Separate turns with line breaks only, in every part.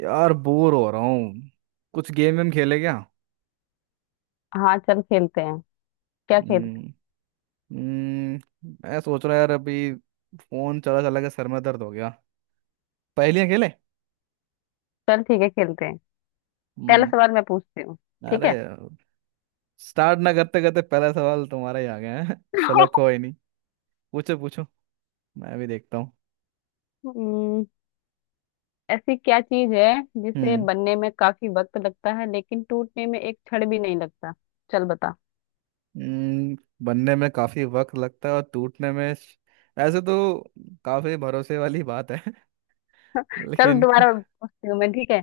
यार, बोर हो रहा हूँ। कुछ गेम वेम खेले क्या।
हाँ चल खेलते हैं। क्या खेल।
हम्म। हम्म, मैं सोच रहा यार अभी फोन चला चला के सर में दर्द हो गया। पहेलियां खेले।
चल ठीक है खेलते हैं। पहला
हम्म।
सवाल मैं पूछती हूँ। ठीक
अरे,
है।
स्टार्ट ना करते करते पहला सवाल तुम्हारा ही आ गया है चलो, कोई नहीं, पूछो पूछो, मैं भी देखता हूँ।
हम्म, ऐसी क्या चीज है जिसे
हम्म
बनने में काफी वक्त लगता है लेकिन टूटने में एक क्षण भी नहीं लगता। चल बता।
हम्म, बनने में काफी वक्त लगता है और टूटने में, ऐसे तो काफी भरोसे वाली बात है
चल
लेकिन
दोबारा पूछती हूँ मैं, ठीक है।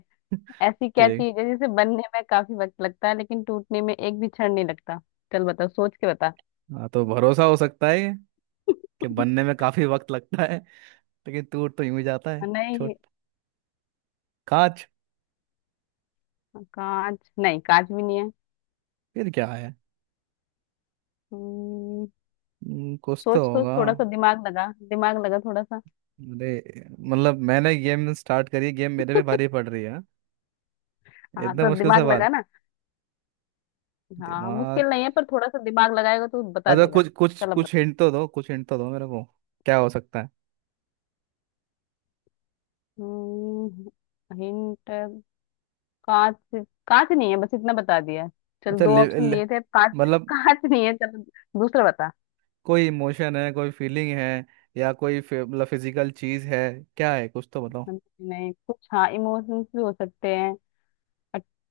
ऐसी क्या
ठीक।
चीज है जिसे बनने में काफी वक्त लगता है लेकिन टूटने में एक भी क्षण नहीं लगता। चल बता, सोच के बता।
हाँ, तो भरोसा हो सकता है कि बनने में काफी वक्त लगता है लेकिन टूट तो यूं ही जाता है। छोट
नहीं।
कांच।
कांच नहीं, कांच भी नहीं है।
फिर क्या है।
हम्म,
कुछ तो
सोच सोच,
होगा।
थोड़ा सा दिमाग लगा, दिमाग लगा थोड़ा सा।
अरे मतलब मैंने गेम स्टार्ट करी, गेम मेरे पे भारी पड़ रही है हाँ?
हाँ
इतना
तो
मुश्किल
दिमाग
सवाल।
लगा ना। हाँ
दिमाग।
मुश्किल नहीं है, पर थोड़ा सा दिमाग लगाएगा तो बता
अच्छा,
देगा।
कुछ कुछ
चलो
कुछ
बता।
हिंट तो दो, कुछ हिंट तो दो मेरे को। क्या हो सकता है।
हम्म, हिंट। कांच। कांच नहीं है, बस इतना बता दिया। चल,
अच्छा,
दो
ले,
ऑप्शन
ले,
दिए थे, कांच।
मतलब
कांच नहीं है। चल दूसरा बता।
कोई इमोशन है, कोई फीलिंग है, या मतलब फिजिकल चीज है, क्या है, कुछ तो बताओ।
नहीं कुछ, हाँ इमोशंस भी हो सकते हैं।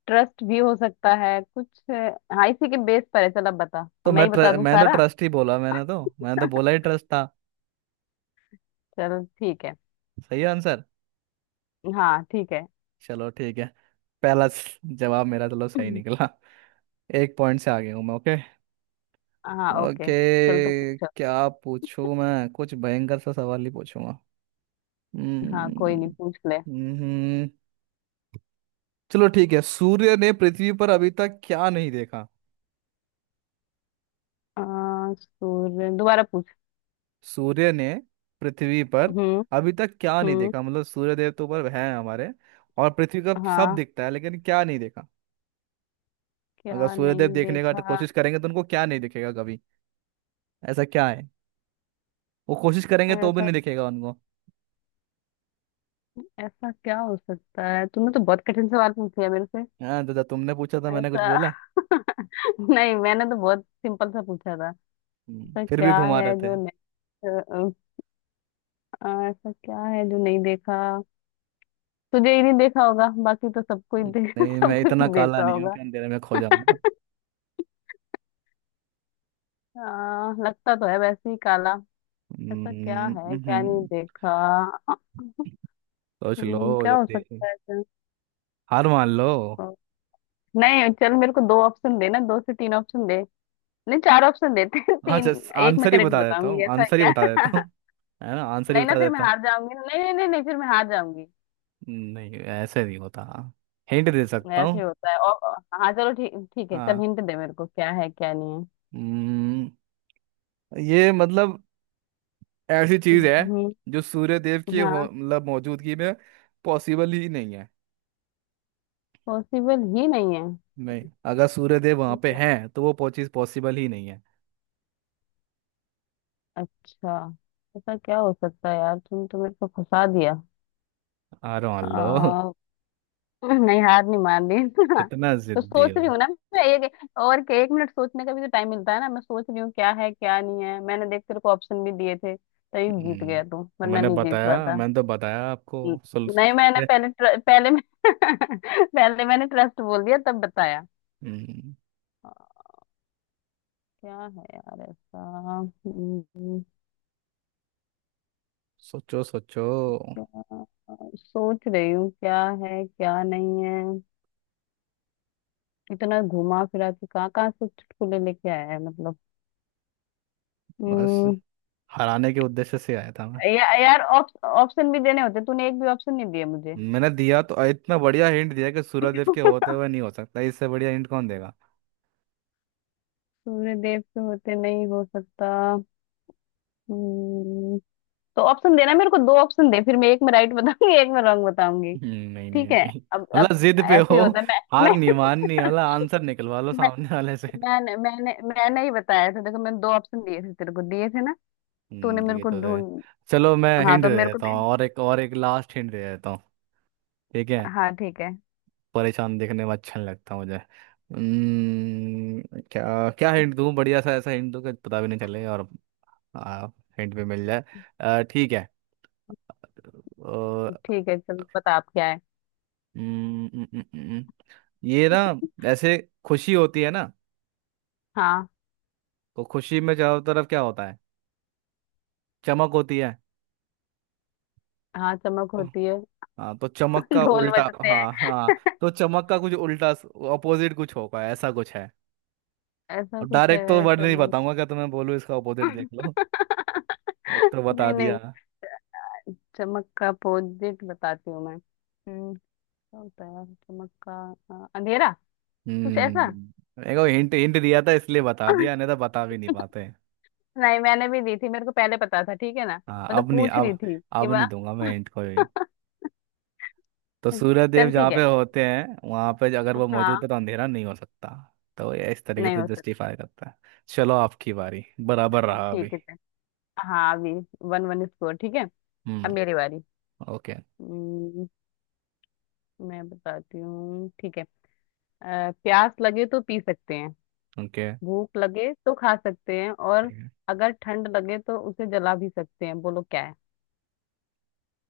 ट्रस्ट भी हो सकता है कुछ, हाँ इसी के बेस पर है। चल अब बता,
तो
मैं ही बता दूं
मैं तो
सारा।
ट्रस्ट ही बोला, मैंने तो बोला ही ट्रस्ट था।
चल ठीक है।
सही आंसर।
हाँ ठीक है।
चलो ठीक है। जवाब मेरा चलो सही निकला। एक पॉइंट से आगे हूँ मैं। ओके।
हाँ ओके।
ओके।
चल तो पूछ।
क्या पूछूं मैं, कुछ भयंकर सा सवाल ही पूछूंगा।
हाँ कोई नहीं,
हम्म,
पूछ ले।
हम्म, हम्म। चलो ठीक है। सूर्य ने पृथ्वी पर अभी तक क्या नहीं देखा।
सूर्य, दोबारा पूछ।
सूर्य ने पृथ्वी पर
हम्म।
अभी तक क्या नहीं
हम्म।
देखा, मतलब सूर्य देव तो ऊपर है हमारे और पृथ्वी का सब
हाँ।
दिखता है, लेकिन क्या नहीं देखा। अगर
क्या
सूर्यदेव
नहीं
देखने का तो
देखा।
कोशिश करेंगे तो उनको क्या नहीं दिखेगा कभी। ऐसा क्या है, वो कोशिश करेंगे तो भी
ऐसा।
नहीं दिखेगा उनको।
ऐसा क्या हो सकता है? तुमने तो बहुत कठिन सवाल पूछ लिया मेरे से।
हाँ दादा, तुमने पूछा था, मैंने कुछ
ऐसा।
बोला।
नहीं, मैंने तो बहुत सिंपल सा पूछा था। ऐसा
फिर भी
क्या
घुमा
है
रहे थे।
जो नहीं। अ, ऐसा क्या है जो नहीं देखा। तुझे ही नहीं देखा होगा, बाकी तो सबको ही दे,
नहीं, मैं
सब कुछ
इतना
ही
काला
देखा
नहीं हूँ
होगा।
कि अंधेरे में खो जाऊंगा।
लगता तो है वैसे ही काला। ऐसा क्या
हम्म,
है, क्या नहीं
हम्म,
देखा?
सोच लो
क्या हो
जल्दी।
सकता है ऐसा?
हार मान लो।
नहीं चल, मेरे को दो ऑप्शन देना, दो से तीन ऑप्शन दे। नहीं, चार ऑप्शन देते हैं तीन।
अच्छा,
एक मैं
आंसर ही
करेक्ट
बता देता
बताऊंगी,
हूँ,
ऐसा है
आंसर ही बता देता
क्या।
हूँ, है ना, आंसर ही
नहीं ना,
बता
फिर मैं
देता हूँ।
हार जाऊंगी, नहीं नहीं नहीं नहीं फिर मैं हार जाऊंगी।
नहीं, ऐसे नहीं होता। हिंट दे सकता
ऐसे ही
हूँ।
होता है और। हाँ चलो, ठीक ठीक है, चल
हाँ।
हिंट दे मेरे को, क्या है क्या नहीं है।
हम्म, ये मतलब ऐसी चीज है
हम्म,
जो सूर्य देव की हो,
हाँ
मतलब मौजूदगी में पॉसिबल ही नहीं है।
पॉसिबल ही नहीं है।
नहीं, अगर सूर्यदेव वहां
ठीक
पे
है।
हैं तो चीज पॉसिबल ही नहीं है।
अच्छा। ऐसा क्या हो सकता है यार, तुम तो मेरे को फंसा दिया।
अरे मान लो
आ, नहीं, हार नहीं मान रही
कितना
तो
जिद्दी
सोच
हो।
रही हूँ ना। मैं एक, और के एक मिनट सोचने का भी तो टाइम मिलता है ना, मैं सोच रही हूँ क्या है क्या नहीं है, मैंने देख तेरे को ऑप्शन भी दिए थे, तभी जीत गया तू
तो
वरना
मैंने
नहीं जीत
बताया,
पाता।
मैंने तो बताया
न-
आपको। सुल
नहीं, मैंने
ये-
पहले पहले मैं पहले मैंने ट्रस्ट बोल दिया, तब बताया।
हम्म,
आ, क्या है यार ऐसा। हम्म,
सोचो सोचो।
क्या- सोच रही हूँ क्या है क्या नहीं है। इतना घुमा फिरा के कहाँ कहाँ से चुटकुले लेके आया है, मतलब।
बस,
हम्म,
हराने के उद्देश्य से आया था मैं।
यार, ऑप्शन भी देने होते, तूने एक भी ऑप्शन नहीं दिया मुझे।
मैंने दिया तो, इतना बढ़िया हिंट दिया कि सूर्यदेव के होते हुए नहीं हो सकता, इससे बढ़िया हिंट कौन देगा।
सूर्य देव के होते नहीं हो सकता। हम्म, तो ऑप्शन देना मेरे को, दो ऑप्शन दे, फिर मैं एक में राइट बताऊंगी, एक में रॉन्ग बताऊंगी।
हम्म, नहीं नहीं
ठीक है।
नहीं
अब।
मतलब जिद पे
ऐसे
हो,
ही होता है।
हार नहीं माननी है, मतलब आंसर निकलवा लो
मैं
सामने वाले से।
मैं मैंने मैंने मैंने ही बताया था, देखो मैंने दो ऑप्शन दिए थे, तेरे को दिए थे ना। तूने
हम्म,
मेरे
ये
को
तो है।
ढूंढ।
चलो मैं
हाँ
हिंट दे
तो मेरे को
देता हूँ,
भी-।
और एक, और एक लास्ट हिंट दे देता हूँ। ठीक है,
हाँ ठीक है,
परेशान देखने में अच्छा नहीं लगता मुझे। क्या क्या हिंट दूँ, बढ़िया सा ऐसा हिंट दूँ कि पता भी नहीं चले और आ, हिंट भी मिल जाए। ठीक है।
ठीक है। चल बता आप, क्या है।
हम्म, हम्म, हम्म, हम्म, ये ना, ऐसे खुशी होती है ना,
हाँ।
तो खुशी में चारों तरफ क्या होता है, चमक होती है।
हाँ चमक
तो-
होती है।
हाँ, तो चमक का
ढोल
उल्टा,
बजते हैं।
हाँ हाँ, तो चमक का कुछ उल्टा, अपोजिट कुछ होगा, ऐसा कुछ है।
ऐसा
अब
कुछ है।
डायरेक्ट तो वर्ड नहीं बताऊंगा, क्या तुम्हें बोलूँ, इसका अपोजिट देख लो, ये तो बता
नहीं
दिया।
नहीं। चमक का अपोजिट बताती हूँ मैं। हम्म। क्या होता है चमक का। अंधेरा। कुछ ऐसा।
हम्म, देखो, हिंट हिंट दिया था इसलिए बता दिया, नहीं तो बता भी नहीं पाते।
नहीं मैंने भी दी थी, मेरे को पहले पता था, ठीक है ना।
हाँ,
मैं तो
अब नहीं,
पूछ रही
अब,
थी कि
अब
मैं।
नहीं दूंगा मैं हिंट कोई। तो सूर्य देव
चल
जहाँ
ठीक
पे
है।
होते हैं वहां पे अगर वो मौजूद
हाँ।
है तो अंधेरा नहीं हो सकता, तो ये इस तरीके
नहीं
से
हो सकता।
जस्टिफाई करता है। चलो आपकी बारी, बराबर रहा अभी।
ठीक है चल। हाँ अभी। 1-1 स्कोर, ठीक है। अब
हम्म।
मेरी बारी।
ओके।
हम्म, मैं बताती हूँ, ठीक है। प्यास लगे तो पी सकते हैं,
ओके।
भूख लगे तो खा सकते हैं, और अगर ठंड लगे तो उसे जला भी सकते हैं, बोलो क्या है।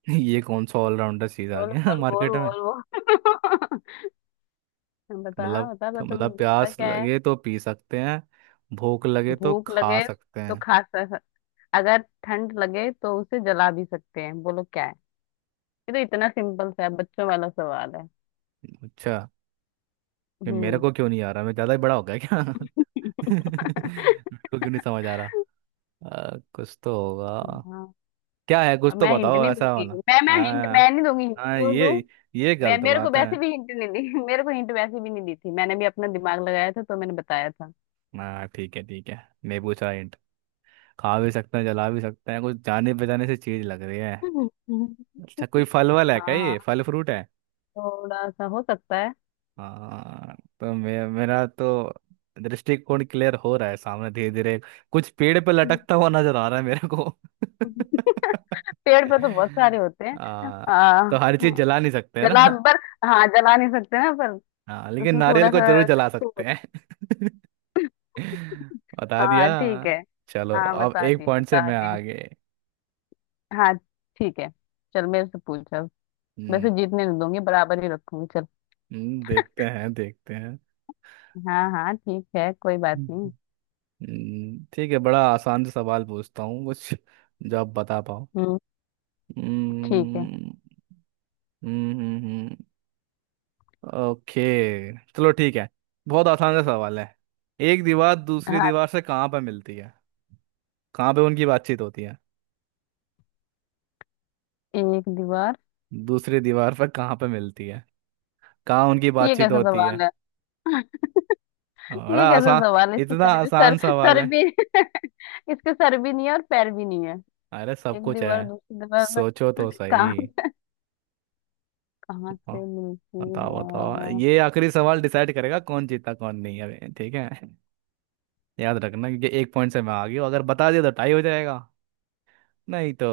ये कौन सा ऑलराउंडर चीज आ
बोल
गया
बोल बोल
मार्केट में।
बोल बोल बता
मतलब,
बता बता
मतलब
जल्दी बता,
प्यास
क्या है।
लगे तो पी सकते हैं, भूख लगे तो
भूख
खा
लगे
सकते
तो
हैं।
खा सक, अगर ठंड लगे तो उसे जला भी सकते हैं, बोलो क्या है। ये तो इतना सिंपल सा है, बच्चों वाला सवाल है।
अच्छा। ये मेरे
हम्म।
को क्यों नहीं आ रहा, मैं ज्यादा ही बड़ा हो गया क्या मेरे को क्यों नहीं समझ आ रहा। कुछ तो होगा।
हाँ।
क्या है, कुछ
अब
तो
मैं हिंट
बताओ
नहीं
ऐसा
दूंगी,
वाला।
मैं हिंट, मैं
हाँ,
नहीं दूंगी hint।
हाँ
क्यों दूं।
ये
मैं
गलत
मेरे को
बात है।
वैसे भी हिंट नहीं दी मेरे को हिंट वैसे भी नहीं दी थी, मैंने भी अपना दिमाग लगाया था तो मैंने बताया था।
हाँ ठीक है ठीक है। नींबू चाय हिंट। खा भी सकते हैं, जला भी सकते हैं, कुछ जाने पहचाने से चीज लग रही है।
हम्म, हम्म,
अच्छा, कोई फल वल है क्या, ये
हाँ।
फल फ्रूट है।
थोड़ा सा हो सकता है।
हाँ तो मेरा तो दृष्टिकोण क्लियर हो रहा है सामने धीरे धीरे, कुछ पेड़ पे
हम्म।
लटकता हुआ नजर आ रहा है मेरे को।
पेड़ पे तो बहुत सारे होते हैं।
आ, तो हर चीज जला नहीं सकते है
जला
ना,
पर, हाँ जला नहीं सकते ना पर।
हाँ, लेकिन
उसमें
नारियल
थोड़ा
को
सा
जरूर जला सकते
तो-।
हैं बता दिया।
हाँ ठीक है।
चलो,
हाँ
अब
बता
एक
दिया,
पॉइंट से
बता
मैं
दिया।
आगे।
हाँ ठीक है। चल मेरे से पूछ अब।
हम्म।
वैसे जीतने नहीं दूंगी, बराबर ही रखूंगी चल।
देखते हैं देखते हैं।
हाँ हाँ ठीक है, कोई बात नहीं।
हम्म, ठीक है, बड़ा आसान सा सवाल पूछता हूँ कुछ, जो आप बता पाओ।
हम्म। ठीक है।
हम्म, हम्म हम्म हम्म, ओके चलो ठीक है, बहुत आसान सा सवाल है। एक दीवार दूसरी
हाँ।
दीवार से कहाँ पे मिलती है, कहाँ पे उनकी बातचीत होती है।
एक दीवार।
दूसरी दीवार पर कहाँ पे मिलती है, कहाँ उनकी
ये
बातचीत
कैसा
होती
सवाल
है।
है। ये
बड़ा
कैसा
आसान,
सवाल है, इसके
इतना
सर भी सर
आसान सवाल
सर
है।
भी इसके सर भी नहीं है और पैर भी नहीं है।
अरे सब
एक
कुछ
दीवार
है,
दूसरी दीवार
सोचो
पर
तो सही।
कहाँ, कहाँ
ब-
से मिलती
बताओ बताओ,
है।
ये आखिरी सवाल डिसाइड करेगा कौन जीता कौन नहीं, अरे ठीक है, याद रखना, क्योंकि एक पॉइंट से मैं आ गई हूँ, अगर बता दिया तो टाई हो जाएगा, नहीं तो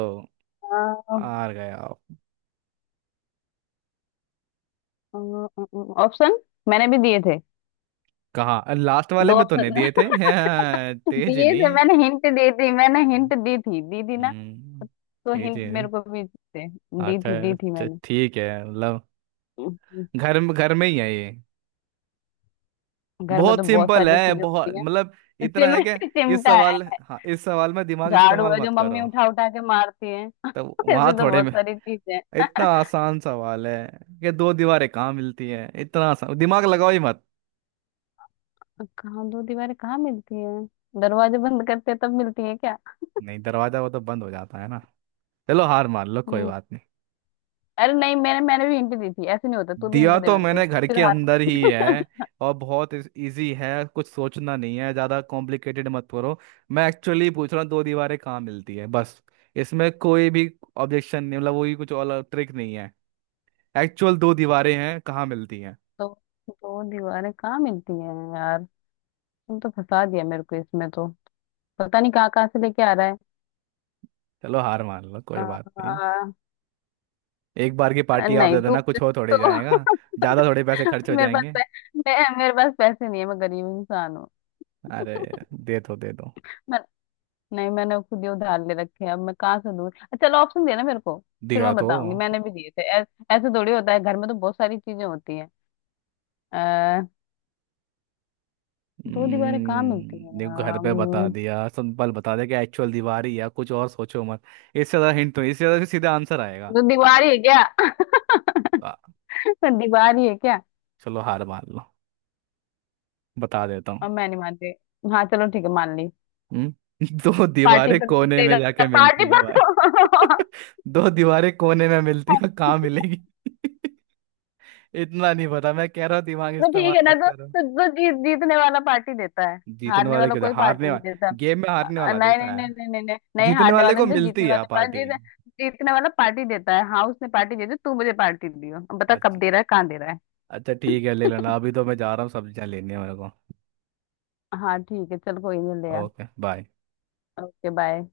हार गया।
ऑप्शन मैंने भी दिए थे।
कहाँ, लास्ट वाले
दो
में तो नहीं
ऑप्शन
दिए थे हाँ, तेज
दिए थे
नहीं।
मैंने, हिंट दी थी, मैंने हिंट दी थी, दी थी ना।
हम्म।
तो
तेज
हिंट
है।
मेरे को भी थे। दी
अच्छा
थी, दी थी
अच्छा,
मैंने।
ठीक है, मतलब
हम्म,
घर में, घर में ही है ये।
घर में तो
बहुत
बहुत
सिंपल
सारी
है,
चीजें
बहुत
होती हैं।
मतलब, इतना
चिम-
है कि, इस
चिमटा
सवाल,
है,
हाँ, इस सवाल में दिमाग
झाड़ू
इस्तेमाल
है जो
मत करो।
मम्मी उठा उठा के मारती है।
तो वहां
ऐसे तो
थोड़े
बहुत
में,
सारी चीजें।
इतना आसान सवाल है कि दो दीवारें कहाँ मिलती है, इतना आसान, दिमाग लगाओ ही मत।
कहाँ, दो दीवारें कहाँ मिलती है। दरवाजे बंद करते हैं तब मिलती है क्या।
नहीं, दरवाजा वो तो बंद हो जाता है ना। चलो हार मान लो, कोई
हम्म।
बात।
अरे नहीं, मैंने मैंने भी हिंट दी थी, ऐसे नहीं होता, तू भी हिंट
दिया
दे
तो
मेरे को।
मैंने, घर
फिर
के
हार।
अंदर ही है। और बहुत इजी है, कुछ सोचना नहीं है ज़्यादा, कॉम्प्लिकेटेड मत करो। मैं एक्चुअली पूछ रहा हूँ दो दीवारें कहाँ मिलती है, बस, इसमें कोई भी ऑब्जेक्शन नहीं, मतलब वही, कुछ और ट्रिक नहीं है, एक्चुअल दो दीवारें हैं, कहाँ मिलती हैं।
तो दो दीवारें कहाँ मिलती हैं यार, तुम तो फंसा दिया मेरे को, इसमें तो पता नहीं कहाँ कहाँ से लेके आ रहा है।
चलो हार मान लो, कोई
आ,
बात नहीं, एक बार की
आ,
पार्टी आप
नहीं
दे
तू
देना, कुछ हो थोड़ी
तो
जाएगा, ज़्यादा थोड़े पैसे खर्च हो
मेरे पास
जाएंगे।
पै- मैं, मेरे पास पैसे नहीं है, मैं गरीब इंसान हूँ।
अरे दे दो,
नहीं, मैंने खुद ही उधार ले रखे हैं, अब मैं कहाँ से दूँ। चलो ऑप्शन देना मेरे को, फिर
दिया
मैं
तो।
बताऊंगी, मैंने भी दिए थे। ऐसे थोड़ी होता है, घर में तो बहुत सारी चीजें होती हैं। अः। दो दीवारें कहाँ मिलती हैं
देखो घर
यार?
पे बता दिया, सिंपल बता दिया कि एक्चुअल दीवार ही है, कुछ और सोचो मत। इससे ज्यादा हिंट तो, इससे ज्यादा सीधा आंसर आएगा।
दो दीवार ही है क्या।
आ,
दीवार ही है क्या।
चलो हार मान लो, बता देता हूँ।
और मैं नहीं मानती। हाँ चलो ठीक है, मान ली।
हम्म? दो
पार्टी
दीवारें
पर तो
कोने में
देगा।
जाके
पार्टी
मिलती है
पर
भाई
तो।
दो दीवारें कोने में मिलती है, कहाँ मिलेगी इतना नहीं पता, मैं कह रहा हूँ दिमाग
तो
इस्तेमाल
ठीक है ना,
मत
तो
करो।
तो, तो जीतने वाला पार्टी देता है।
जीतने
हारने
वाले
वाला
क्यों,
कोई पार्टी
हारने
नहीं देता।
वाले, गेम में हारने वाला
नहीं नहीं
देता
नहीं
है।
नहीं नहीं नहीं नहीं,
जीतने
हारने
वाले
वाले
को
ने तो जीतने
मिलती है
वाले पास
पार्टी।
जीत, जीतने वाला पार्टी देता है। हाँ उसने पार्टी दे दी, तू मुझे पार्टी दियो, अब बता कब
अच्छा
दे रहा है, कहाँ दे रहा है।
अच्छा ठीक है, ले लेना, अभी तो मैं जा रहा हूँ, सब्जियाँ लेनी है मेरे को।
हाँ ठीक है चल, कोई नहीं, ले आ।
Okay bye.
Okay bye.